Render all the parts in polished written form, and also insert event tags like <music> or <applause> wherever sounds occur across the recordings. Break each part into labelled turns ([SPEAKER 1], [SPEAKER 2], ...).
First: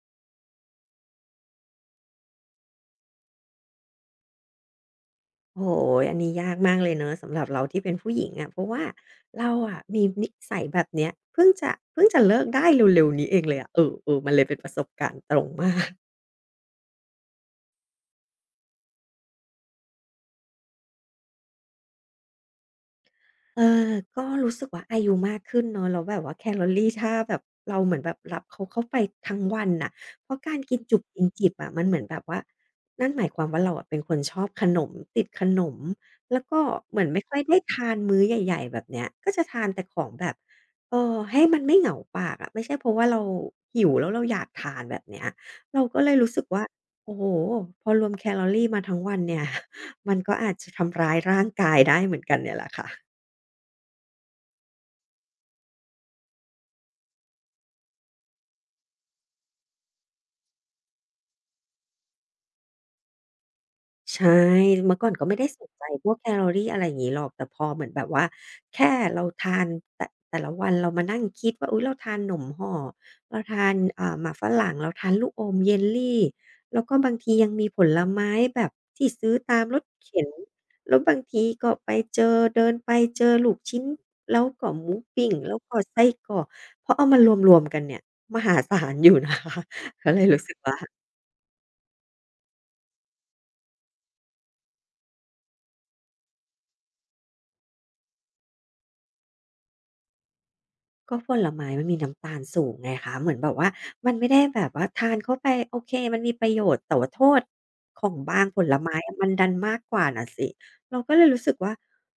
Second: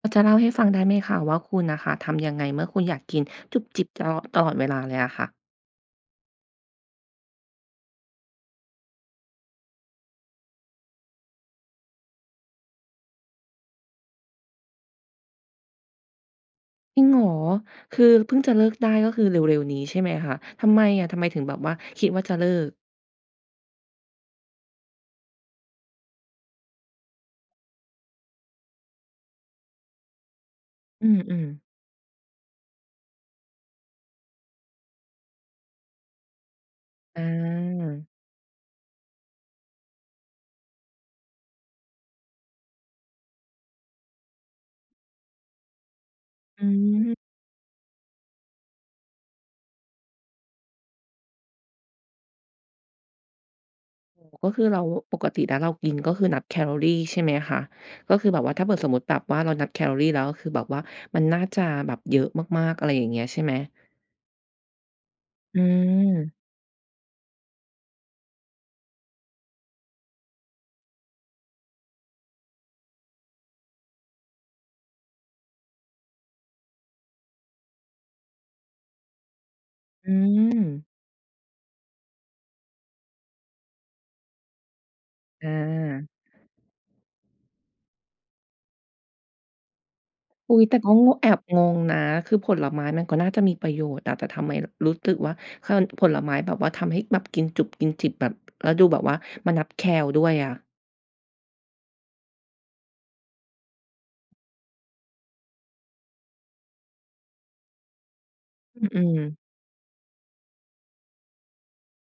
[SPEAKER 1] พอจะเล่าให้ฟังได้ไหมคะว่าคุณน่ะค่ะทำยังไงเมื่อคุณอยากกินจุบจิบตลอดเวลาเลยอะค่ะ
[SPEAKER 2] โอ้โฮอันนี้ยากมากเลยเนาะสำหรับเราที่เป็นผู้หญิงอะเพราะว่าเราอะมีนิสัยแบบเนี้ยเพิ่งจะเลิกได้เร็วๆนี้เองเลยอะเออๆมันเลยเป็นประสบการณ์ตรงมาก
[SPEAKER 1] จริงเหรอคือเพิ่งจะเลิกได้ก็คือเร็วๆนี้ใช่ไหมคะทำไมถึงแบบว่าคิดว่าจะเลิก
[SPEAKER 2] เออก็รู้สึกว่าอายุมากขึ้นเนาะแล้วแบบว่าแคลอรีถ้าแบบเราเหมือนแบบรับเขาเข้าไปทั้งวันน่ะเพราะการกินจุบ
[SPEAKER 1] อื
[SPEAKER 2] กิน
[SPEAKER 1] ม
[SPEAKER 2] จิบอะ
[SPEAKER 1] ๆ
[SPEAKER 2] มันเหมือนแบบว่านั่นหมายความว่าเราอะเป็นคนชอบขนมติดขนมแล้วก็เหมือน
[SPEAKER 1] อ
[SPEAKER 2] ไม่ค่อยได้ทา
[SPEAKER 1] า
[SPEAKER 2] นมื้อใหญ่ๆแบบเนี้ยก็จะทานแต่ของแบบเออให้มันไม่เหงาปากอะไม่ใช่เพราะว่าเราหิวแล้วเราอยากทานแบบเนี้ยเราก็เลยรู้สึกว่า
[SPEAKER 1] อื
[SPEAKER 2] โอ้โฮ
[SPEAKER 1] ม
[SPEAKER 2] พอรวมแคลอรีมาทั้งวันเนี่ย <laughs> มันก็อาจจะทำร้ายร่างกายได้เหมือนกันเนี่ยแหละค่ะ
[SPEAKER 1] ก็คือเราปกติแล้วเรากินก็คือนับแคลอรีใช่ไหมคะก็คือแบบว่าถ้าเผื่อสมมุติแบบว่าเรานับแคลอรีแล้วก็คือแบบว่ามันน่าจะแบบเยอะมากๆอะไรอย่างเงี้ยใช่ไหม
[SPEAKER 2] ใช่เมื่อก่อนก็ไม่ได้
[SPEAKER 1] อื
[SPEAKER 2] สนใจพว
[SPEAKER 1] ม
[SPEAKER 2] กแคลอรีอะไรอย่างงี้หรอกแต่พอเหมือนแบบว่าแค่เราทานแต่แต่ละวันเรามานั่งคิดว่าอุ๊ยเราทานหนมห่อเราทานหมากฝรั่งเราทานลูกอมเยลลีแล้วก็บางทียังมีผลไม้แบบที่ซื้อตามรถ
[SPEAKER 1] อื
[SPEAKER 2] เข็น
[SPEAKER 1] ม
[SPEAKER 2] แล้วบางทีก็ไปเจอเดินไปเจอลูกชิ้นแล้วก็หมูปิ้ง
[SPEAKER 1] อ
[SPEAKER 2] แล้วก็ไส้
[SPEAKER 1] า
[SPEAKER 2] กรอกพอเอามารวมๆกันเนี่ยมหาศาลอยู่นะ <laughs> คะก็เลยรู้สึ
[SPEAKER 1] อุ๊
[SPEAKER 2] ก
[SPEAKER 1] ยแต่
[SPEAKER 2] ว่า
[SPEAKER 1] ก็งงแอบงงนะคือผลไม้มันก็น่าจะมีประโยชน์อะแต่ทำไมรู้สึกว่าคผลไม้แบบว่าทำให้แบบกินจุบกินจิบแบบแล้วดูแบบว่ามานับแคลด้วยอะ
[SPEAKER 2] ก็ผลไม้มันมีน้ำตาลสูงไงคะเหมือนแบบว่ามันไม่ได้แบบว่าทานเข้าไปโอเคมันมีประโยชน์แต่ว่าโทษของบางผลไม้
[SPEAKER 1] อืม
[SPEAKER 2] อะมันดันมากกว่าน่ะสิเราก็เลยรู้สึกว่า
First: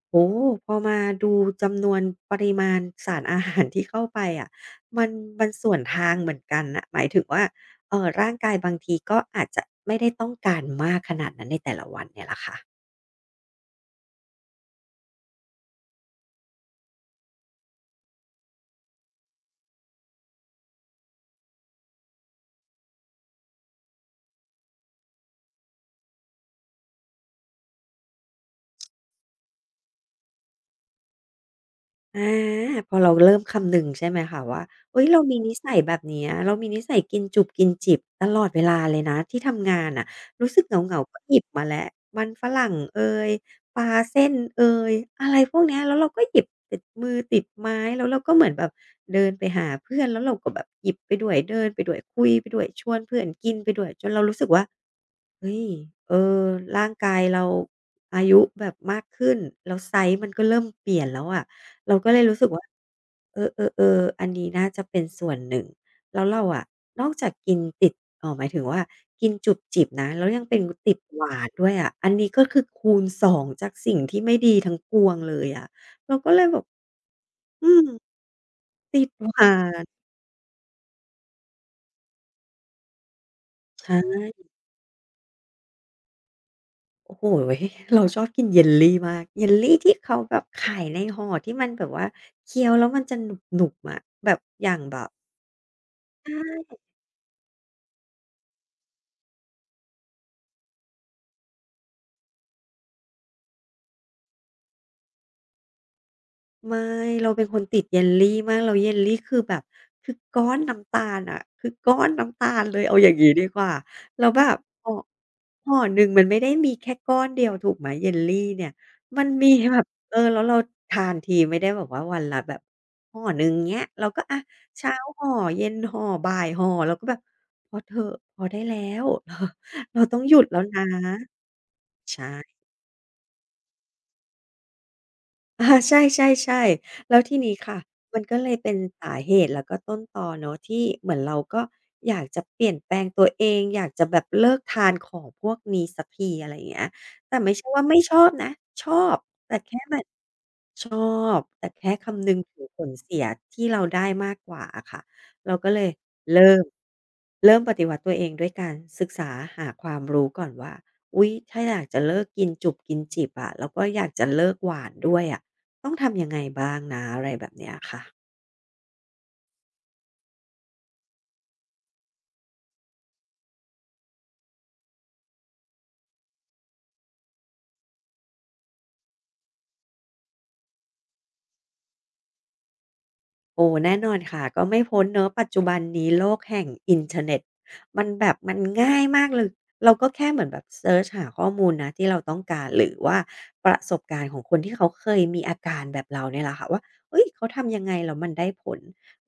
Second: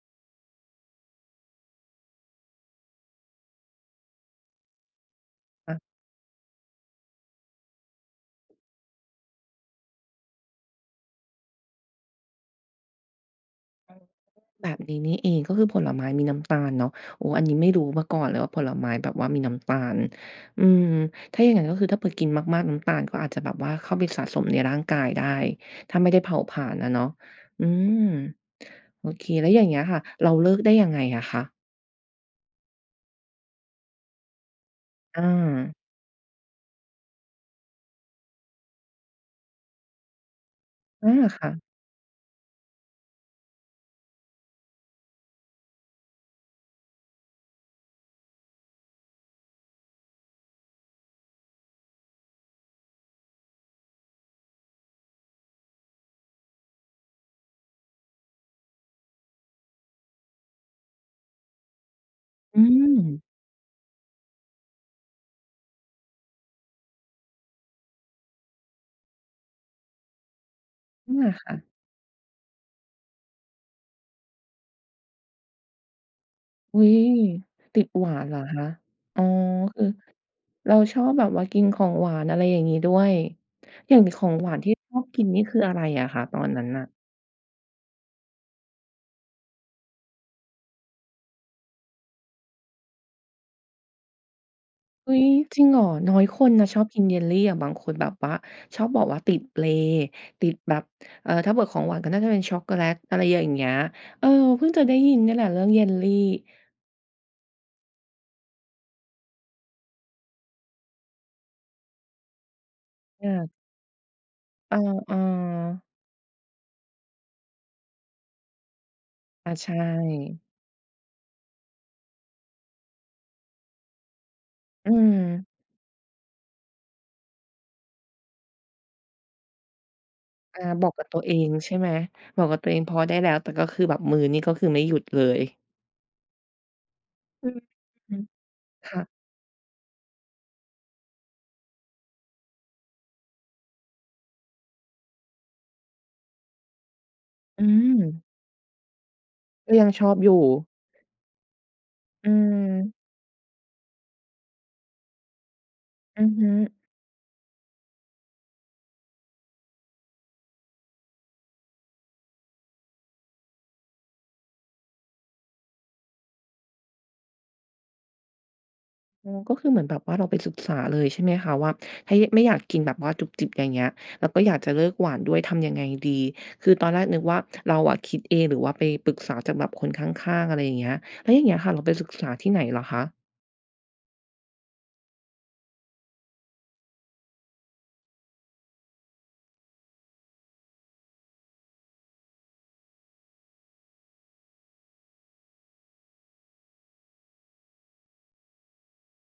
[SPEAKER 2] โอ้โฮพอมาดูจำนวนปริมาณสารอาหารที่เข้าไปอะมันมัน
[SPEAKER 1] ๆ
[SPEAKER 2] ส่ว
[SPEAKER 1] อะ
[SPEAKER 2] นทางเหมือนกันน่ะหมายถึงว่าร่างกายบางทีก็อาจจะไม่ได้ต้องการมากขนาดนั้นในแต่ละวันเนี่ยแหละค่ะ
[SPEAKER 1] แบบนี้นี่เองก็คือผลไม้มีน้ำตาลเนาะโอ้อันนี้ไม่รู้มาก่อนเลยว่าผลไม้แบบว่ามีน้ำตาลอืมถ้าอย่างงั้นก็คือถ้าเผื่อกินมากๆน้ำตาลก็อาจจะแบบว่าเข้าไปสะสมในร่างกายได้ถ้าไม่ได้เผาผลาญอะเนาะอืมโอเคแล้วอย่างเงี้ยค่ะเราเลิกได้ยังไงอะคะ
[SPEAKER 2] อาพอเราเริ่มคำนึงใช่ไหมคะว่าเฮ้ยเรา
[SPEAKER 1] อ
[SPEAKER 2] มีนิ
[SPEAKER 1] า
[SPEAKER 2] สัยแบบเนี้ยเรามีนิสัยกินจุบกินจิบตลอดเวลาเลยนะที่ทำงานน่ะรู้สึกเหงา
[SPEAKER 1] อา
[SPEAKER 2] ๆก็หยิบ
[SPEAKER 1] ค่ะ
[SPEAKER 2] มาแล้วมันฝรั่งเอยปลาเส้นเอยอะไรพวกเนี้ยแล้วเราก็หยิบติดมือติดไม้แล้วเราก็เหมือนแบบเดินไปหาเพื่อนแล้วเราก็แบบหยิบไปด้วยเดินไปด้วยคุยไปด้วยชวนเพื่อนกินไปด้วยจนเรารู้สึกว่า เฮ้ยเออร่างกายเราอายุแบบมากขึ้นแล้วไซซ์มันก็เริ่มเปลี่ยนแล้วอะเราก็เลยรู้สึก
[SPEAKER 1] อื
[SPEAKER 2] ว่า
[SPEAKER 1] ม
[SPEAKER 2] เออๆๆอันนี้น่าจะเป็นส่วนหนึ่งแล้วเราอะนอกจากกินติดหมายถึงว่ากินจุบจิบนะแล้วยังเป็นติดห
[SPEAKER 1] อา
[SPEAKER 2] วาน
[SPEAKER 1] ค่ะ
[SPEAKER 2] ด้วยอะอันนี้ก็คือคูณสองจากสิ่งที่ไม่ดีทั้งปวงเลยอะเราก็เลยแบบ
[SPEAKER 1] อุ๊ย
[SPEAKER 2] อื
[SPEAKER 1] ติ
[SPEAKER 2] ม
[SPEAKER 1] ดหวานเหรอคะ
[SPEAKER 2] ติด
[SPEAKER 1] อ๋อ
[SPEAKER 2] หวา
[SPEAKER 1] คื
[SPEAKER 2] น
[SPEAKER 1] อเราชอบแบบว่ากินของหวานอะไรอย่างงี้ด้วยอ
[SPEAKER 2] ใช่
[SPEAKER 1] ย่างของหวานที่ชอบกินนี่คืออะไรอะคะตอนนั้นน่ะ
[SPEAKER 2] โอ้โฮเราชอบกินเยลลีมากเยลลีที่เขาแบบขายในห่อที่มันแบบว่าเคี้ยวแล้วมันจะหนุบๆอะแบบอย่างแบบ
[SPEAKER 1] อุ๊ยจริงเหรอน้อย
[SPEAKER 2] ใช
[SPEAKER 1] คนนะ
[SPEAKER 2] ่
[SPEAKER 1] ชอบกินเยลลีอะบางคนแบบว่าชอบบอกว่าติดเปรย์ติดแบบถ้าเผื่อของหวานก็น่าจะเป็นช็อกโกแลตอะไรอย่างเงี้ยเออเพิ่งจะได้ยินเนี่ยแหละเรื่องเยลลี
[SPEAKER 2] ไม่เราเป็นคนติดเยลลีมากแล้วเยลลีคือแบบคือก้อนน้ำตาลอะคือก้อนน้ำตาลเลยเอาอย่างงี้ดี
[SPEAKER 1] อา
[SPEAKER 2] กว่าแล้วแบบ
[SPEAKER 1] เอ
[SPEAKER 2] ห่อ
[SPEAKER 1] อ
[SPEAKER 2] ห่อ
[SPEAKER 1] ๆ
[SPEAKER 2] หนึ่งมันไม่ได้มีแค่ก้อนเดียวถูกไหมเยลลีเนี่ยมันมี
[SPEAKER 1] อาใช่
[SPEAKER 2] แบบเออแล้วเราทานทีไม่ได้แบบว่าวันละแบบห่อหนึ่งเงี้ยเราก็อะ
[SPEAKER 1] อื
[SPEAKER 2] เช้า
[SPEAKER 1] ม
[SPEAKER 2] ห่อเย็นห่อบ่ายห่อเราก็แบบพอเถอะพอได้แล้วเราต้องหยุดแล้
[SPEAKER 1] อา
[SPEAKER 2] วนะ
[SPEAKER 1] บอกกับตัวเองใช่ไหม
[SPEAKER 2] ใช่
[SPEAKER 1] บอกกับตัวเองพอได้แล้วแต่ก็คือแบบมือนี่ก็คือไม่หยุดเลย
[SPEAKER 2] อาใช่ๆๆแล้วที
[SPEAKER 1] อื
[SPEAKER 2] นี้
[SPEAKER 1] ม
[SPEAKER 2] ค่ะ
[SPEAKER 1] อื
[SPEAKER 2] มั
[SPEAKER 1] ม
[SPEAKER 2] นก็เลยเป็น
[SPEAKER 1] ค่ะ
[SPEAKER 2] สาเหตุแล้วก็ต้นตอเนาะที่เหมือนเราก็อยากจะเปลี่ยนแปลงตัวเองอยากจะแบบเลิกทานของพวกนี้สักทีอะไรอย่างเงี้ยแต่ไม่
[SPEAKER 1] อื
[SPEAKER 2] ใช่ว่าไม่
[SPEAKER 1] ม
[SPEAKER 2] ชอบนะชอบแต่
[SPEAKER 1] ก็
[SPEAKER 2] แค่
[SPEAKER 1] ยัง
[SPEAKER 2] แบ
[SPEAKER 1] ช
[SPEAKER 2] บ
[SPEAKER 1] อบอยู่
[SPEAKER 2] ชอบแต่แค่คำ
[SPEAKER 1] อื
[SPEAKER 2] นึงถึงผล
[SPEAKER 1] ม
[SPEAKER 2] เสียที่เราได้มากกว่าอะค่ะเราก็เลย
[SPEAKER 1] อือ
[SPEAKER 2] เริ่
[SPEAKER 1] ฮึ
[SPEAKER 2] มเริ่มปฏิวัติตัวเองด้วยการศึกษาหาความรู้ก่อนว่าอุ๊ยถ้าอยากจะเลิกกินจุบกินจิบอะแล้วก็อยากจะเลิกหวานด้วยอะ ต้องทำยังไงบ้างนะอะไรแบบเนี้ยค่ะ
[SPEAKER 1] อ๋อก็คือเหมือนแบบว่าเราไปศึกษาเลยใช่ไหมคะว่าถ้ายไม่อยากกินแบบว่าจุบจิบอย่างเงี้ยแล้วก็อยากจะเลิกหวานด้วยทำยังไงดีคือตอนแรกนึกว่าเราอะคิดเองหรือว่าไปปรึกษาจากแบบคนข้างๆอะไรอย่างเงี้ยแล้วอย่างเงี้ยค่ะเราไปศึกษาที่ไหนเหรอคะ
[SPEAKER 2] โอ้แน่นอนค่ะก็ไม่พ้นเนอะปัจจุบันนี้โลกแห่งอินเทอร์เน็ตมันแบบมันง่ายมากเลยเราก็แค่เหมือนแบบเซิร์ชหาข้อมูลนะที่เราต้องการหรือว่าประสบการณ์ของคนที่เขาเคยมีอาการแบบเราเนี่ยแหละค่ะว่าเฮ้ยเขาทำยังไงแล้วมันได้ผล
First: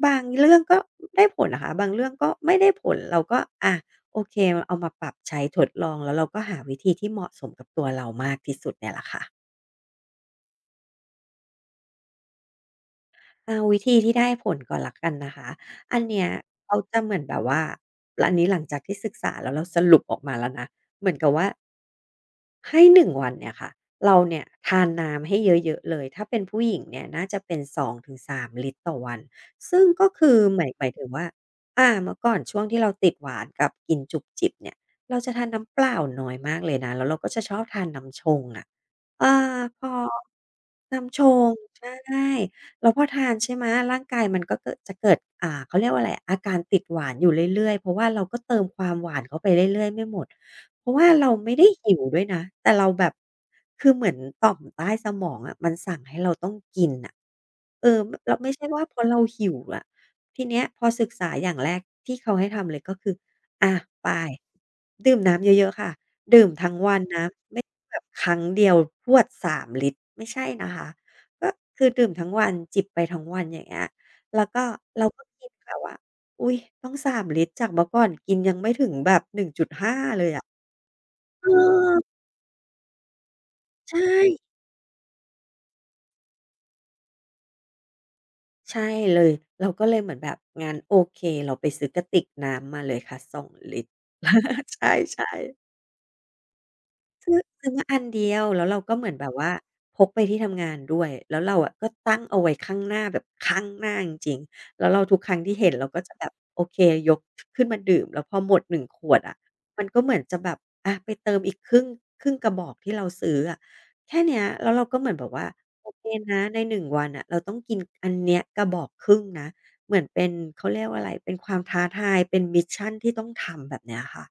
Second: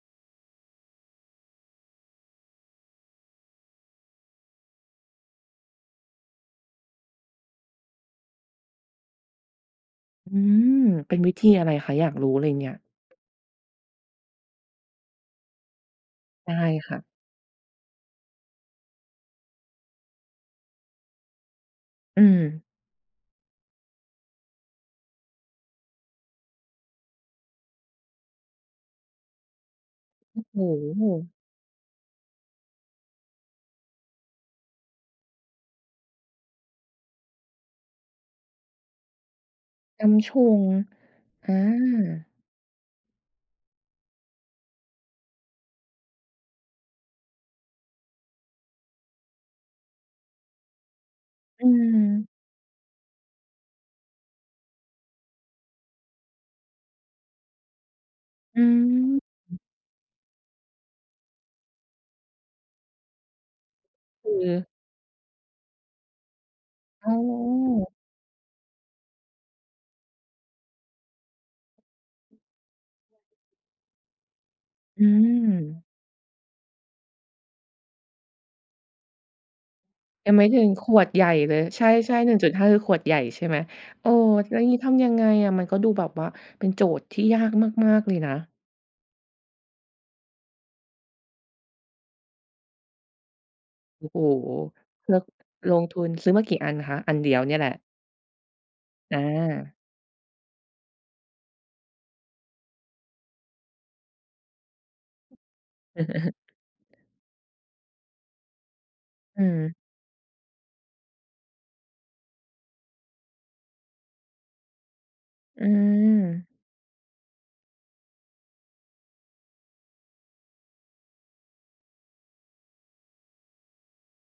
[SPEAKER 2] บางเรื่องก็ได้ผลนะคะบางเรื่องก็ไม่ได้ผลเราก็อะโอเคเอามาปรับใช้ทดลองแล้วเราก็หาวิธีที่เหมาะสมกับตัวเรามากที่สุดเนี่ยแหละค่ะ
[SPEAKER 1] อืมเป็นวิธีอะไรคะอยากรู้เลยเนี่ย
[SPEAKER 2] เอาวิธีที่ได้ผลก่อนลักกันนะคะ อันเนี้ย
[SPEAKER 1] ได้
[SPEAKER 2] เขา
[SPEAKER 1] ค่ะ
[SPEAKER 2] จะเหมือนแบบว่าอันนี้หลังจากที่ศึกษาแล้วเราสรุปออกมาแล้วนะ เหมือนกับว่า
[SPEAKER 1] อืม
[SPEAKER 2] ให้1วันเนี่ยค่ะเราเนี่ยทานน้ำให้เยอะๆเลยถ้าเป็นผู้หญิงเนี่ยน่าจะเป็นสองถึงสามลิตรต่อวันซึ่งก็คือ
[SPEAKER 1] โอ้
[SPEAKER 2] หมาย
[SPEAKER 1] โฮ
[SPEAKER 2] ถึงว่าเมื่อก่อนช่วงที่เราติดหวานกับกินจุบจิบเนี่ยเราจะทานน้ำเปล่าน้อยมากเลยนะแล้วเราก็จะชอบทานน้ำชงอะอาพอ
[SPEAKER 1] กำชง
[SPEAKER 2] น้ำชง
[SPEAKER 1] อา
[SPEAKER 2] ใช่แล้วพอทานใช่ไหมร่างกายมันก็เกิดจะเกิดเขาเรียกว่าอะไรอาการติดหวานอยู่เรื่อยๆเพราะว่าเราก็เติมความหวานเข้าไปเรื่อยๆไม่หมด เพราะว่าเราไม่
[SPEAKER 1] อื
[SPEAKER 2] ได้หิวด้วยนะ
[SPEAKER 1] ม
[SPEAKER 2] แต่เราแบบคือเหมือนต่อมใต้สมองอะมันสั่งให้เราต้องกินน่ะเออมเราไม่
[SPEAKER 1] อื
[SPEAKER 2] ใช่ว่าเพอเรา
[SPEAKER 1] ม
[SPEAKER 2] หิวอะทีเนี้ยพอศึกษาอย่างแรกที่เขาให้ทำเลยก็คืออะไป
[SPEAKER 1] คือ
[SPEAKER 2] ดื่มน้ำเยอะๆค่ะดื่มทั้งวัน
[SPEAKER 1] อ๋
[SPEAKER 2] นะไม่
[SPEAKER 1] อ
[SPEAKER 2] ใช่แบบครั้งเดียวพรวด3ลิตรไม่ใช่นะคะก็คือดื่มทั้งวันจิบไปทั้งวันอย่างเงี้ยแล้วก็
[SPEAKER 1] อื
[SPEAKER 2] เราก็
[SPEAKER 1] ม
[SPEAKER 2] กินแบบว่าอุ๊ยต้อง3ลิตรจากเมื่อก่อนกินยังไม่ถึงแบบหนึ่งจุดห้าเล
[SPEAKER 1] ยั
[SPEAKER 2] ย
[SPEAKER 1] งไม่
[SPEAKER 2] อะ
[SPEAKER 1] ถึงขวดใหญ่
[SPEAKER 2] เอ
[SPEAKER 1] เลย ใช
[SPEAKER 2] อ
[SPEAKER 1] ่ๆ1.5คือขวดใหญ่ใช่ไหม
[SPEAKER 2] ใช่
[SPEAKER 1] เออแล้วงี้ทำยังไงอะ มันก็ดูแบบว่าเป็นโจทย์ที่ยากมากๆเลยนะ
[SPEAKER 2] ใช่เลยเราก็เลยเหมือนแบบงั้นโอเคเราไปซื้อกระติกน้ำมาเลยค่ะสองลิตร
[SPEAKER 1] โอ้โฮ
[SPEAKER 2] <laughs> ใ
[SPEAKER 1] เลือก
[SPEAKER 2] ช่ๆ
[SPEAKER 1] ลงทุนซื้อมากี่อันคะ อันเดียวเนี่ยแห
[SPEAKER 2] ซื้อ
[SPEAKER 1] ละ
[SPEAKER 2] มาอันเดียวแล้วเราก็เหมื
[SPEAKER 1] อ
[SPEAKER 2] อนแบบว่า
[SPEAKER 1] า
[SPEAKER 2] พกไปที่ทำงานด้วยแล้วเราอะก็ตั้งเอาไว้ข้างหน้าแบบข้างหน้าจริงๆแล้วเราทุกครั้งที่เห็นเราก็จะแบบ
[SPEAKER 1] <laughs>
[SPEAKER 2] โอเคยกขึ้นมาดื่มแล้วพอหมดหนึ่งขวดอะ
[SPEAKER 1] อื
[SPEAKER 2] มันก็เหมือนจะแบบไปเติมอีกครึ่งกระบอกที่เราซื้ออะแค่เนี้ยแล้วเราก็เหมือนแบบว่า
[SPEAKER 1] ออื
[SPEAKER 2] โอเค
[SPEAKER 1] ม
[SPEAKER 2] นะในหนึ่งวันอะเราต้องกินอันเนี้ยกระบอกครึ่งนะเหมือนเป็นเขาเรียกว่าอะไรเป็นความท้าทายเป็นมิชชันที่ต้องทำแบบเนี้ยค่ะ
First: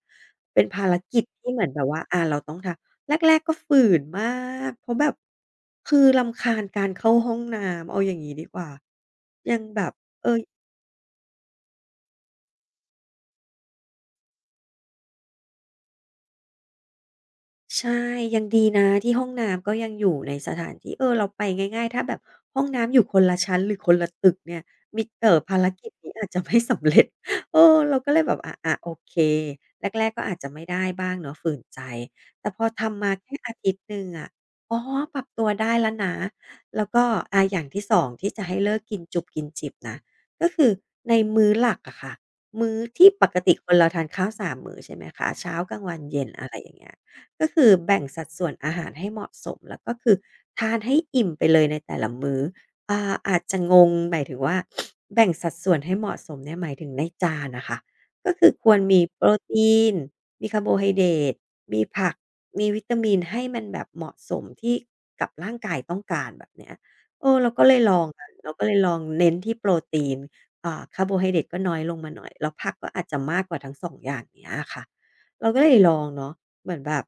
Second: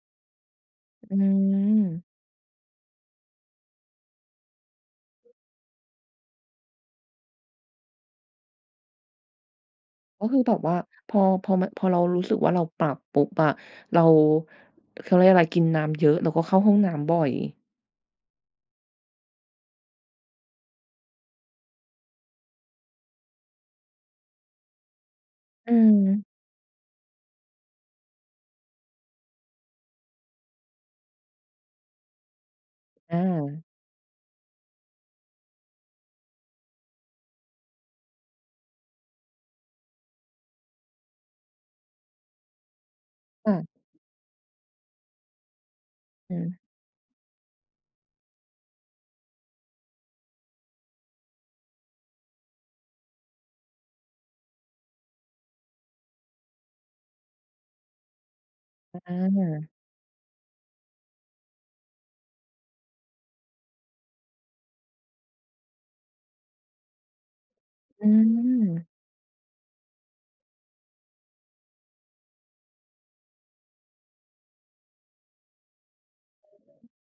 [SPEAKER 2] เป็นภาร
[SPEAKER 1] อื
[SPEAKER 2] กิจที่เหมือนแบบว่า
[SPEAKER 1] ม
[SPEAKER 2] เราต้องทำ แรกๆก็ฝืนมากเพราะแบบคือรำคาญการเข้าห้องน้ำเอาอย่างงี้ดีกว่ายังแบบ
[SPEAKER 1] ก็
[SPEAKER 2] เอ
[SPEAKER 1] คื
[SPEAKER 2] อ
[SPEAKER 1] อแบบว่าพอมันพอเรารู้สึกว่าเราปรับปุ๊บอะเราเขาเรียกอะไรกินน้ำเยอะเราก็เข้าห้องน้ำบ่อย
[SPEAKER 2] ใช่ยังดีนะที่ห้องน้ำก็ยังอยู่ในสถานที่เออเราไปง่ายๆถ้าแบบห้องน้ำอยู่คนละชั้นหรือคนละตึกเนี่ยมิเอ่อภาร
[SPEAKER 1] อื
[SPEAKER 2] กิจ
[SPEAKER 1] ม
[SPEAKER 2] นี้อาจจะไม่สำเร็จ <laughs> เออเราก็เลยแบบอะๆโอเคแรกๆก็อาจจะไม่ได้บ้างเนาะฝืนใจแต่พอทำมา
[SPEAKER 1] อ
[SPEAKER 2] แค่อา
[SPEAKER 1] า
[SPEAKER 2] ทิตย์หนึ่งอะอ๋อปรับตัวได้แล้วนะแล้วก็อย่างที่สองที่จะให้เลิกกินจุบกินจิบนะก็คือในมื้อหลักอะค่ะมื้อที่ปกติ
[SPEAKER 1] ค่ะ
[SPEAKER 2] คนเราทานข้าว3มื้อใช่ไหมคะเช้ากลางวันเย็น
[SPEAKER 1] อื
[SPEAKER 2] อะไร
[SPEAKER 1] ม
[SPEAKER 2] อย่างเงี้ย ก็คือแบ่งสัดส่วนอาหารให้เหมาะสมแล้วก็คือทานให้อิ่มไปเลยในแต่ละมื้ออาจจะงงหมายถึงว่าแบ่งสัดส่วนให้เหมาะสมเนี่ยหมายถึงในจานน่ะค่ะก็คือควรมี
[SPEAKER 1] อา
[SPEAKER 2] โปรตีนมีคาร์โบไฮเดรตมีผักมีวิตามินให้มันแบบเหมาะสมที่กับร่างกายต้องการแบบเนี้ยเออเราก็เลยลอ
[SPEAKER 1] อื
[SPEAKER 2] งค่ะเราก็เลย
[SPEAKER 1] ม
[SPEAKER 2] ลองเน้นที่โปรตีนคาร์โบไฮเดรตก็น้อยลงมาหน่อยแล้วผักก็อาจจะมากกว่าทั้ง2อย่างเงี้ยอะค่ะเราก็เลยลองเนาะ เหมือนแบบ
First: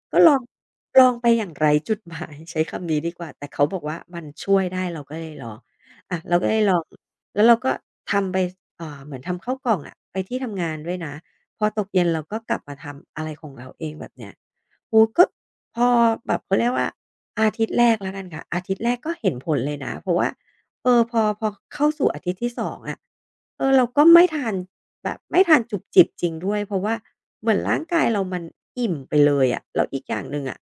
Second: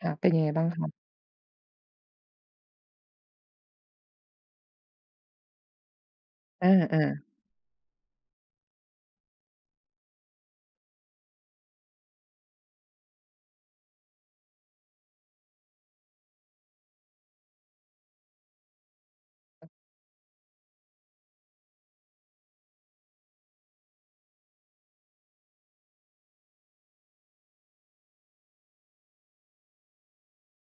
[SPEAKER 1] ค่ะ
[SPEAKER 2] ก็
[SPEAKER 1] เป็
[SPEAKER 2] ล
[SPEAKER 1] น
[SPEAKER 2] อ
[SPEAKER 1] ยั
[SPEAKER 2] ง
[SPEAKER 1] งไงบ้างคะ
[SPEAKER 2] ลองไปอย่างไร้จุดหมาย <laughs> ใช้คำนี้ดีกว่าแต่เขาบอกว่ามันช่วยได้เราก็เลยลองเราก็เลย
[SPEAKER 1] อ
[SPEAKER 2] ลอง
[SPEAKER 1] า
[SPEAKER 2] แล้วเราก็ทำไปเหมือนทำข้าวกล่องอะไปที่ทำงานด้วยนะพอตกเย็นเราก็กลับมาทำอะไรของเราเองแบบเนี้ยโอ้โฮก็พอแบบเขาเรียกว่าอาทิตย์แรกแล้วกันค่ะอาทิตย์แรกก็เห็นผลเลยนะเพราะว่า เออพอพอเข้าสู่อาทิตย์ที่สองอะเออเราก็ไม่ทานแบบไม่ทานจุบจิบจริงด้วยเพราะว่าเหมือนร่างกายเรามันอิ่มไปเลยอะแล้วอีกอย่างหนึ่งอะ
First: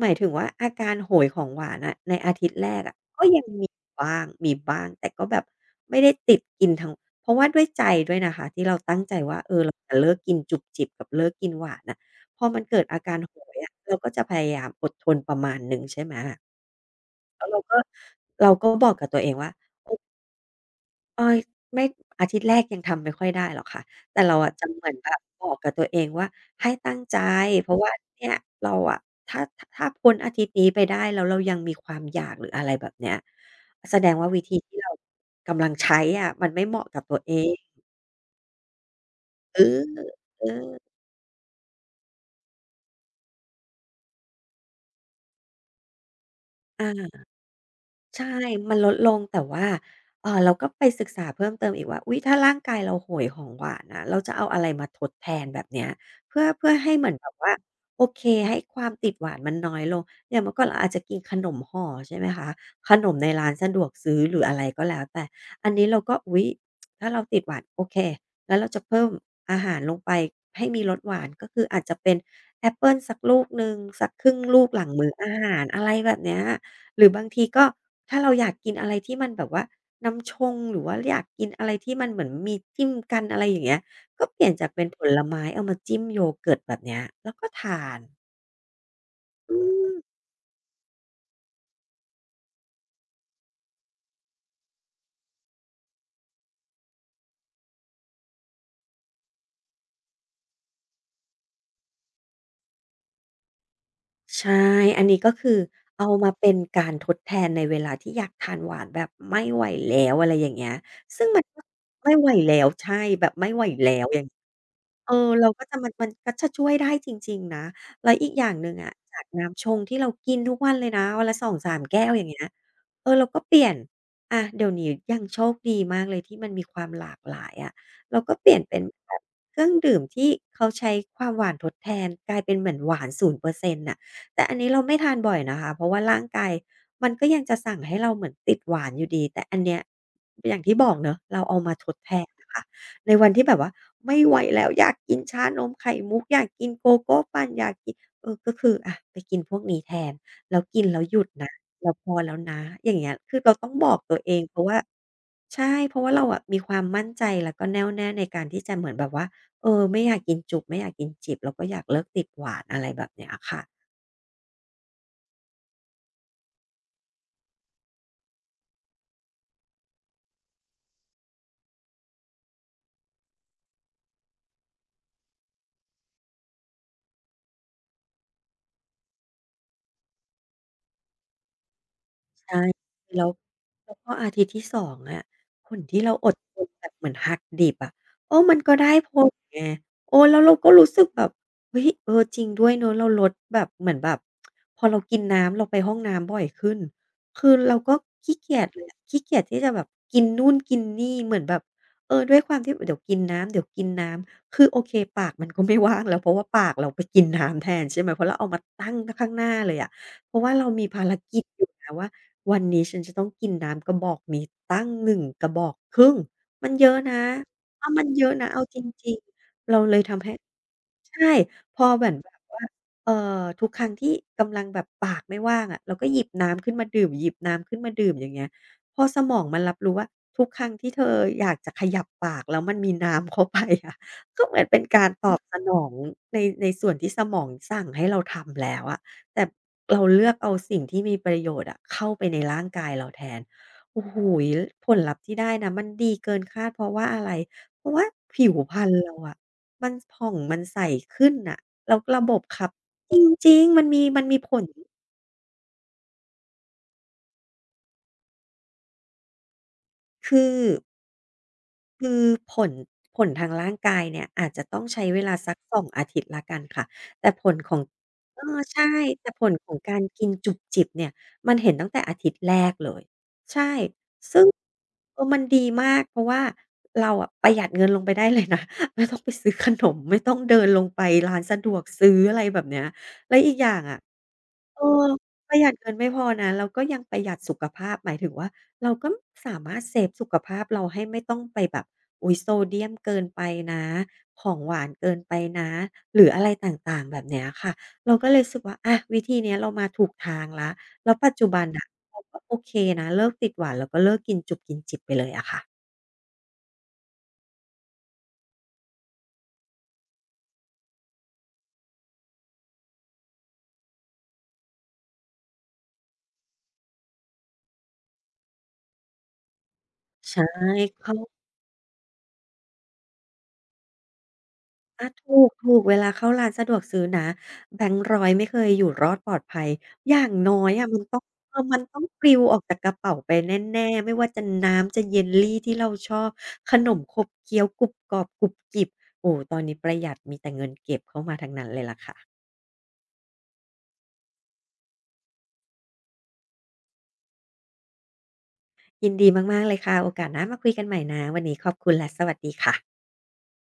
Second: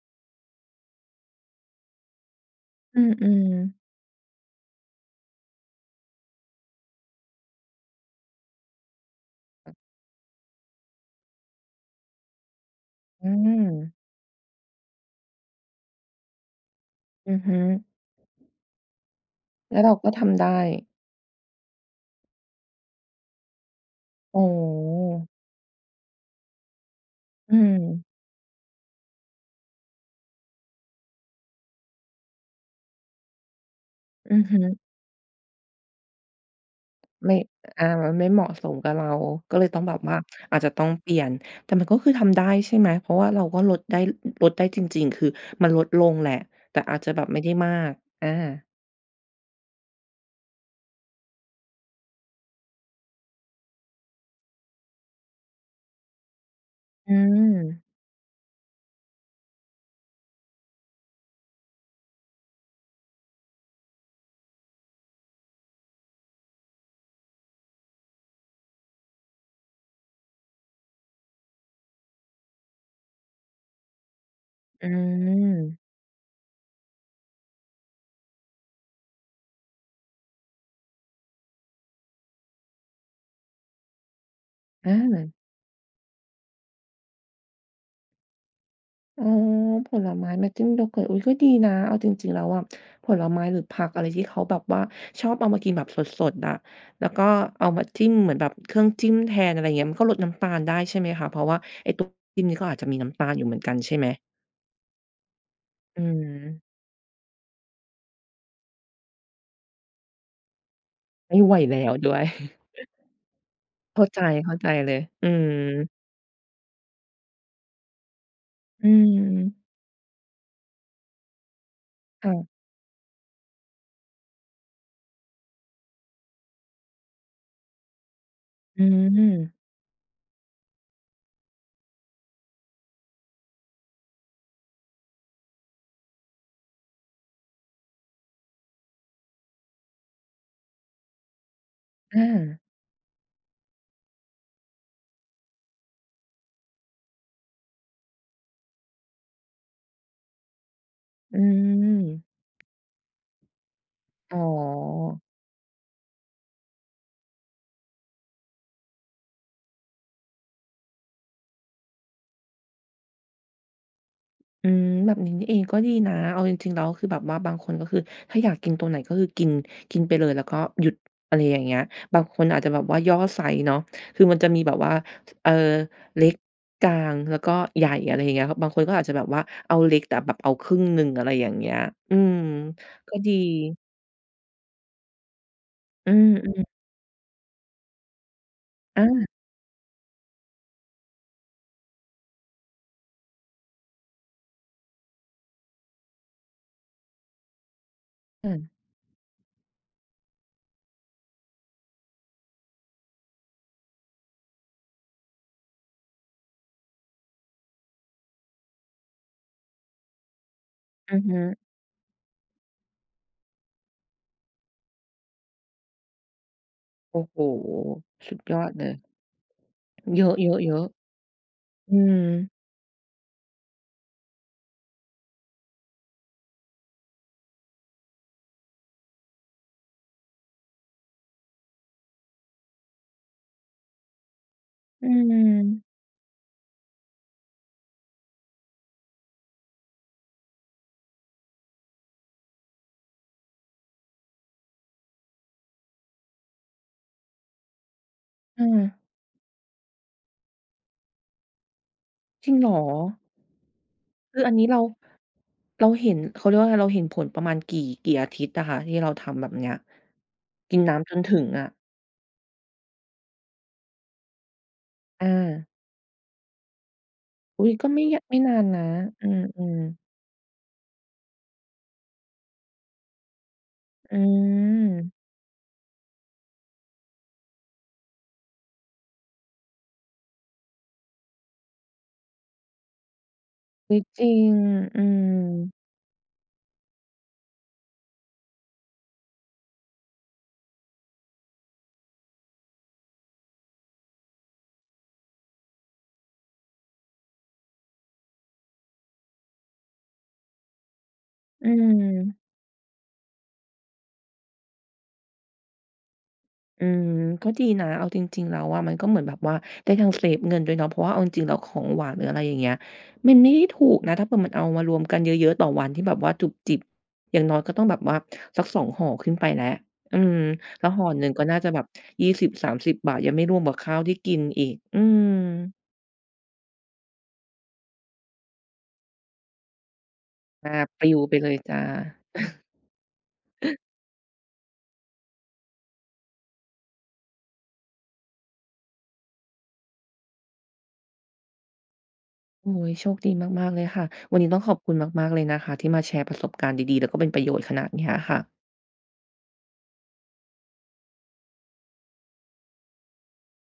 [SPEAKER 2] หมายถึงว่าอาการโหยของหวานอะในอาทิตย์แรก
[SPEAKER 1] ๆ
[SPEAKER 2] อะ
[SPEAKER 1] อื
[SPEAKER 2] ก็ยัง
[SPEAKER 1] ม
[SPEAKER 2] มี
[SPEAKER 1] ๆ
[SPEAKER 2] บ้างมีบ้างแต่ก็แบบไม่ได้ติดกินทั้งเพราะว่าด้วยใจด้วยนะคะที่เราตั้งใจว่าเออเราจะเลิกกินจุบจิบกับเลิกกินหวานน่ะพอมันเกิดอาการ
[SPEAKER 1] อื
[SPEAKER 2] โหย
[SPEAKER 1] ม
[SPEAKER 2] อะเราก็จะพยายามอดทนประมาณหนึ่งใช่ไหม
[SPEAKER 1] อือ
[SPEAKER 2] แล้ว
[SPEAKER 1] ฮึ
[SPEAKER 2] เราก็บอกกับตัวเองว่า
[SPEAKER 1] แล้วเราก็ทำได้
[SPEAKER 2] เอ๊ไม่อาทิตย์แรกยังทำไม่ค่อยได้หรอกค่ะแต่เรา
[SPEAKER 1] อ๋อ
[SPEAKER 2] อะจะเหมือนแบบบอกกับตัวเองว่าให้ตั้งใจ
[SPEAKER 1] อื
[SPEAKER 2] เพราะว่า
[SPEAKER 1] ม
[SPEAKER 2] เนี่ยเราอะถ้าพ้นอาทิตย์นี้ไปได้แล้วเรายังมีความอยากหรืออะไรแบบเนี้ยแสดงว่า
[SPEAKER 1] อื
[SPEAKER 2] วิ
[SPEAKER 1] อ
[SPEAKER 2] ธี
[SPEAKER 1] ฮึ
[SPEAKER 2] ที่เรากำลังใช้อะมันไม่เหมาะกับตัวเอ
[SPEAKER 1] ไม่
[SPEAKER 2] ง
[SPEAKER 1] อามันไม่เหมาะสมกับเราก็
[SPEAKER 2] เอ
[SPEAKER 1] เลยต้อ
[SPEAKER 2] อ
[SPEAKER 1] งแบบว่า
[SPEAKER 2] เอ
[SPEAKER 1] อาจจะ
[SPEAKER 2] อ
[SPEAKER 1] ต้องเปลี่ยน แต่มันก็คือทำได้ใช่ไหม เพราะว่าเราก็ลดได้ลดได้จริงๆ คือมันลดลงแหละ แต่อาจจะแบ
[SPEAKER 2] อา
[SPEAKER 1] บไม่ได้มาก
[SPEAKER 2] ใช่
[SPEAKER 1] อา
[SPEAKER 2] มันลดลงแต่ว่าเราก็ไปศึกษาเพิ่มเติมอีกว่าอุ๊ยถ้าร่างกายเราโหยของหวานนะเราจะเอาอะไรมาทดแทนแบบเนี้ยเพื่อให้เหมื
[SPEAKER 1] อื
[SPEAKER 2] อนแบบว่า
[SPEAKER 1] ม
[SPEAKER 2] โอเคให้ความติดหวานมันน้อยลงอย่างเมื่อก่อนเราอาจจะกินขนมห่อใช่ไหมคะขนมในร้านสะดวกซื้อหรืออะไรก็แล้วแต่อันนี้เราก็อุ๊ยถ้าเราติดหวานโอเคงั้นเราจะเพิ่มอาหารลงไปให้มีรสหวานก็คืออาจจะเป็นแอปเปิลสักลูกหนึ่งสักครึ่งลูกหลั
[SPEAKER 1] อื
[SPEAKER 2] งมื้ออาหารอะไร
[SPEAKER 1] ม
[SPEAKER 2] แบบเนี้ย หรือบางทีก็ถ้าเราอยากกินอะไรที่มันแบบว่าน้ำชงหรือว่าอยากกินอะไรที่มันเหมือนมีจิ้มกันอะไรอย่างเงี้ยก็เปลี่ยนจากเป็น
[SPEAKER 1] อ
[SPEAKER 2] ผล
[SPEAKER 1] า
[SPEAKER 2] ไม้เอามาจิ้มโยเกิร์ตแบบเนี้ยแล้วก็ทาน
[SPEAKER 1] อ๋อ
[SPEAKER 2] อื
[SPEAKER 1] ผ
[SPEAKER 2] ม
[SPEAKER 1] ลไม้มาจิ้มโยเกิร์อุ๊ยก็ดีนะเอาจริงๆแล้วอะผลไม้หรือผักอะไรที่เขาแบบว่าชอบเอามากินแบบสดๆอะแล้วก็เอามาจิ้มเหมือนแบบเครื่องจิ้มแทนอะไรอย่างเงี้ยมันก็ลดน้ำตาลได้ใช่ไหมคะเพราะว่าไอ้ตัวจิ้มนี่ก็อาจจะมีน้ำตาลอยู่เหมือนกันใช่ไหม
[SPEAKER 2] ใช่อันนี้ก็คือ
[SPEAKER 1] อื
[SPEAKER 2] เอามาเป็น
[SPEAKER 1] ม
[SPEAKER 2] การทดแทนในเวลาที่อยากทานหวานแบบไม่ไหวแล้วอะไรอย่างเงี้ยซึ่ง
[SPEAKER 1] ไม่
[SPEAKER 2] มัน
[SPEAKER 1] ไหว
[SPEAKER 2] ก็
[SPEAKER 1] แล้วด้
[SPEAKER 2] ไม่
[SPEAKER 1] วย
[SPEAKER 2] ไหวแล้ว
[SPEAKER 1] <laughs>
[SPEAKER 2] ใช่แบบไม่ไหวแล้ว
[SPEAKER 1] เข้า
[SPEAKER 2] อ
[SPEAKER 1] ใจ
[SPEAKER 2] ย่าง
[SPEAKER 1] เข้าใจเลย
[SPEAKER 2] เออ
[SPEAKER 1] อื
[SPEAKER 2] เรา
[SPEAKER 1] ม
[SPEAKER 2] ก็จะมันก็จะช่วยได้จริงๆนะแล้วอีกอย่างหนึ่งอะ
[SPEAKER 1] อื
[SPEAKER 2] จา
[SPEAKER 1] ม
[SPEAKER 2] กน้ำชงที่เรากินทุกวันเลยนะวันละสองสามแก้วอย่าง
[SPEAKER 1] ค่ะ
[SPEAKER 2] เงี้ยเออเราก็เปลี่ยนอะเดี๋ยวนี้ยังโชคดีมากเลยที่มันมีความหลากหลายอะเราก็เปลี่ยนเป็
[SPEAKER 1] อื
[SPEAKER 2] นแบบ
[SPEAKER 1] ม
[SPEAKER 2] เครื่องดื่มที่เขาใช้ความหวานทดแทนกลายเป็นเหมือนหวาน0%นย์เปอร์เซ็นต์น่ะแต่อันนี้เราไม่ทานบ่อยนะคะเพราะว่าร่างกายมันก็ยังจะสั่งให้เราเหมือนติดหวานอยู่ดีแต่อันเนี้ยอย่างที่บอกเนาะเราเอามาทดแท
[SPEAKER 1] อา
[SPEAKER 2] นน่ะค่ะ ในวันที่แบบว่าไม่ไหวแล้วอยากกินชานมไข่มุกอยากกินโกโก้ปั่นอยากกินเออก็คืออะไปกินพวกนี้แทนแล้วกินแล้วหยุด
[SPEAKER 1] อื
[SPEAKER 2] นะเรา
[SPEAKER 1] ม
[SPEAKER 2] พอแล้วนะอย่างเงี้ยคือเราต้องบอกตัวเอ
[SPEAKER 1] อ๋อ
[SPEAKER 2] งเพราะว่าใช่เพราะว่าเราอะมีความมั่นใจแล้วก็แน่วแน่ในการที่จะเหมือนแบบว่าเออไม่อยากกินจุบไม่อยากกินจิบแล้วก็อยากเลิกติดหวานอะไรแบบเนี้ยอะค่ะ
[SPEAKER 1] อืมแบบนี้นี่เองก็ดีนะเอาจริงๆแล้วคือแบบว่าบางคนก็คือถ้าอยากกินตัวไหนก็คือกินกินไปเลยแล้วก็หยุดอะไรอย่างเงี้ยบางคนอาจจะแบบว่าย่อไซซ์เนาะคือมันจะมีแบบว่าเออเล็กกลางแล้วก็ใหญ่อะไรอย่างเงี้ยบางคนก็อาจจะแบบว่าเอาเล็กแต่แบบเอาครึ่งหนึ่งอะไรอย่างเงี้ยอืม
[SPEAKER 2] ใช่
[SPEAKER 1] ก็
[SPEAKER 2] แล้ว
[SPEAKER 1] ดี
[SPEAKER 2] แล้วพออาทิตย์ที่2องอะคนที่
[SPEAKER 1] อื
[SPEAKER 2] เราอ
[SPEAKER 1] ม
[SPEAKER 2] ดทนแบบเหมือนหักดิบอะเออมันก็ได้
[SPEAKER 1] อา
[SPEAKER 2] ผลไงเออแล้วเราก็รู้สึกแบบเฮ้ยเออจริงด้วยเนาะเราลดแบบเหมือนแบบพอเรากินน้ำเราไปห้องน้ำบ่อยขึ้นคือเราก็ขี้เกียจเล
[SPEAKER 1] อ
[SPEAKER 2] ยอะขี้เกียจที่จะแบบกินนู่นกินนี่เหมือนแบบเออด้วยความที่เดี๋ยวกินน้ำเดี๋ยวกินน้ำคือโอเคปากมันก็ไม่ว่างแล้วเพราะว่าปากเราไปกินน้ำแทนใช่ไหมเพราะเราเอามาตั้งข้างหน้าเลยอะ เพราะว่าเรามีภาร
[SPEAKER 1] ือ
[SPEAKER 2] กิ
[SPEAKER 1] ฮึ
[SPEAKER 2] จอยู่นะว่าวันนี้ฉันจะต้องกินน้ำกระบอกนี้ตั้งหนึ่งกระบอกครึ่งมันเยอะนะ
[SPEAKER 1] โอ้โฮ
[SPEAKER 2] เออมันเยอะ
[SPEAKER 1] สุด
[SPEAKER 2] นะ
[SPEAKER 1] ยอ
[SPEAKER 2] เอา
[SPEAKER 1] ด
[SPEAKER 2] จ
[SPEAKER 1] เลย
[SPEAKER 2] ริงๆเราเลย
[SPEAKER 1] เย
[SPEAKER 2] ทำให้
[SPEAKER 1] อะๆๆอะเยอะ
[SPEAKER 2] ใช่พอ
[SPEAKER 1] อื
[SPEAKER 2] เหมือนแบบ
[SPEAKER 1] ม
[SPEAKER 2] ว่าเอ่อทุกครั้งที่กำลังแบบปากไม่ว่างอะเราก็หยิบน้ำขึ้นมาดื่มหยิบน้ำขึ้นมาดื่มอย่างเงี้ยพอสมองมันรับรู้ว่าทุกครั้งที่เธออยากจะขยับปากแล้วมันมีน้ำเข้าไปอะก็เหมือนเป็นกา
[SPEAKER 1] อื
[SPEAKER 2] รต
[SPEAKER 1] ม
[SPEAKER 2] อบสนองในส่วนที่สมองสั่งให้เราทำแล้วอะ แต่เราเลือกเอาสิ่งที่มีประโยชน์อะเข้าไปในร่างกายเราแทนโอ้โฮผลลัพธ์ที่ได้นะมันดีเกินคาดเพราะว่าอะไร เพราะว่าผิว
[SPEAKER 1] เอ
[SPEAKER 2] พ
[SPEAKER 1] อ
[SPEAKER 2] รรณเราอะมันผ่องมันใสขึ้นน่ะแล้วระบบ
[SPEAKER 1] จริงเห
[SPEAKER 2] ขั
[SPEAKER 1] ร
[SPEAKER 2] บ
[SPEAKER 1] อ
[SPEAKER 2] จริงๆมันมันมี
[SPEAKER 1] คืออั
[SPEAKER 2] ผ
[SPEAKER 1] น
[SPEAKER 2] ล
[SPEAKER 1] นี้เราเราเห็นเขาเรียกว่าอะไรเราเห็นผลประมาณกี่กี่อาทิตย์อะคะที่เราทำแบบเนี้ย
[SPEAKER 2] คือ
[SPEAKER 1] กินน้ำจนถึงอะ
[SPEAKER 2] คือผลผลทางร่างกายเนี่ยอาจจะต้องใช้เวลาสัก
[SPEAKER 1] อา
[SPEAKER 2] 2องอาทิตย์แล้วกันค่ะแต่ผล
[SPEAKER 1] อุ๊
[SPEAKER 2] ข
[SPEAKER 1] ย
[SPEAKER 2] อง
[SPEAKER 1] ก็ไม่ยไม่
[SPEAKER 2] เอ
[SPEAKER 1] นา
[SPEAKER 2] อ
[SPEAKER 1] นนะ
[SPEAKER 2] ใช่
[SPEAKER 1] อื
[SPEAKER 2] แต่ผลขอ
[SPEAKER 1] ม
[SPEAKER 2] ง
[SPEAKER 1] ๆ
[SPEAKER 2] การกินจุบจิบเนี่ยมันเห็นตั้งแต่อาทิตย์แรกเลยใช่
[SPEAKER 1] อื
[SPEAKER 2] ซึ่งเอ
[SPEAKER 1] ม
[SPEAKER 2] อมันดีมากเพราะว่าเราอะประหยัดเงินลงไปได้เลยนะ <laughs> ไม่ต้องไปซื้อขนมไม่ต้องเดินลงไปร้านสะดวกซื้ออะไรแบบเนี้ยแล้วอีกอย่าง
[SPEAKER 1] อุ๊
[SPEAKER 2] อะ
[SPEAKER 1] ยจริง
[SPEAKER 2] เอ
[SPEAKER 1] อื
[SPEAKER 2] อ
[SPEAKER 1] ม
[SPEAKER 2] ประหยัดเงินไม่พอนะเราก็ยังประหยัดสุขภาพหมายถึงว่า เราก็สามารถเซฟสุขภาพเราให้ไม่ต้องไปแบบอุ๊ยโซเดียมเกินไปนะของหวานเกินไปนะหรืออะไรต่างๆแบบเนี้ยค่ะเราก็เลยรู้สึกว่าอะวิธีเนี้ยเรามาถูกทางแล้วแล้วปัจจุบั
[SPEAKER 1] อื
[SPEAKER 2] นน่ะเรา
[SPEAKER 1] ม
[SPEAKER 2] ก็โอเคนะเลิกติดหวานแล้วก็เลิกกินจุบกินจิบไปเลยอะค่ะ
[SPEAKER 1] อืมก็ดีนะเอาจริงๆแล้วอะมันก็เหมือนแบบว่าได้ทั้งเซฟเงินด้วยเนาะเพราะว่าเอาจริงๆแล้วของหวานหรืออะไรอย่างเงี้ยมันไม่ได้ถูกนะถ้าเผื่อมันเอามารวมกันเยอะๆต่อวันที่แบบว่าจุบจิบอย่างน้อยก็ต้องแบบว่าสัก2ห่อขึ้นไปแล้วอืม
[SPEAKER 2] ใช่
[SPEAKER 1] แล้วห่อ
[SPEAKER 2] เข้า
[SPEAKER 1] หนึ่งก็น่าจะแบบ20-30บ30 บาทยังไม่รวมกับข้าวที่กินอีกอื
[SPEAKER 2] อา
[SPEAKER 1] ม
[SPEAKER 2] ถูกเวลาเข้าร้านสะดวกซื้อนะแบงค์ร้อยไม่เคยอยู่รอดปลอดภัยอย่างน้อ
[SPEAKER 1] อา
[SPEAKER 2] ยอะมั
[SPEAKER 1] ป
[SPEAKER 2] น
[SPEAKER 1] ลิ
[SPEAKER 2] ต้
[SPEAKER 1] ว
[SPEAKER 2] อง
[SPEAKER 1] ไปเล
[SPEAKER 2] เอ
[SPEAKER 1] ย
[SPEAKER 2] อ
[SPEAKER 1] จ้
[SPEAKER 2] มันต้องปลิว
[SPEAKER 1] ะ
[SPEAKER 2] ออกจากกระเป๋าไปแน่ๆไม่ว่าจะน้ำจะเยลลีที่เราชอบขนมขบเคี้ยวกรุบกรอบกรุบกริบโอ้โฮตอนนี้ประหยัดมีแต่เงินเก็บเข้ามาทั้งนั้นเลยล่ะค่ะ
[SPEAKER 1] โอ้โฮโชคดีมากๆเลยค่ะวันนี้ต้องขอบคุณมากๆเลยนะคะที่มาแชร์ประสบการณ์ดีๆแล้วก็เป็นประโยชน์ขนาดเนี้ยค่ะ
[SPEAKER 2] ยินดีมากๆเลยค่ะโอกาสหน้ามาคุยกันใหม่นะวันนี้ขอบคุณและสวัสดีค่ะ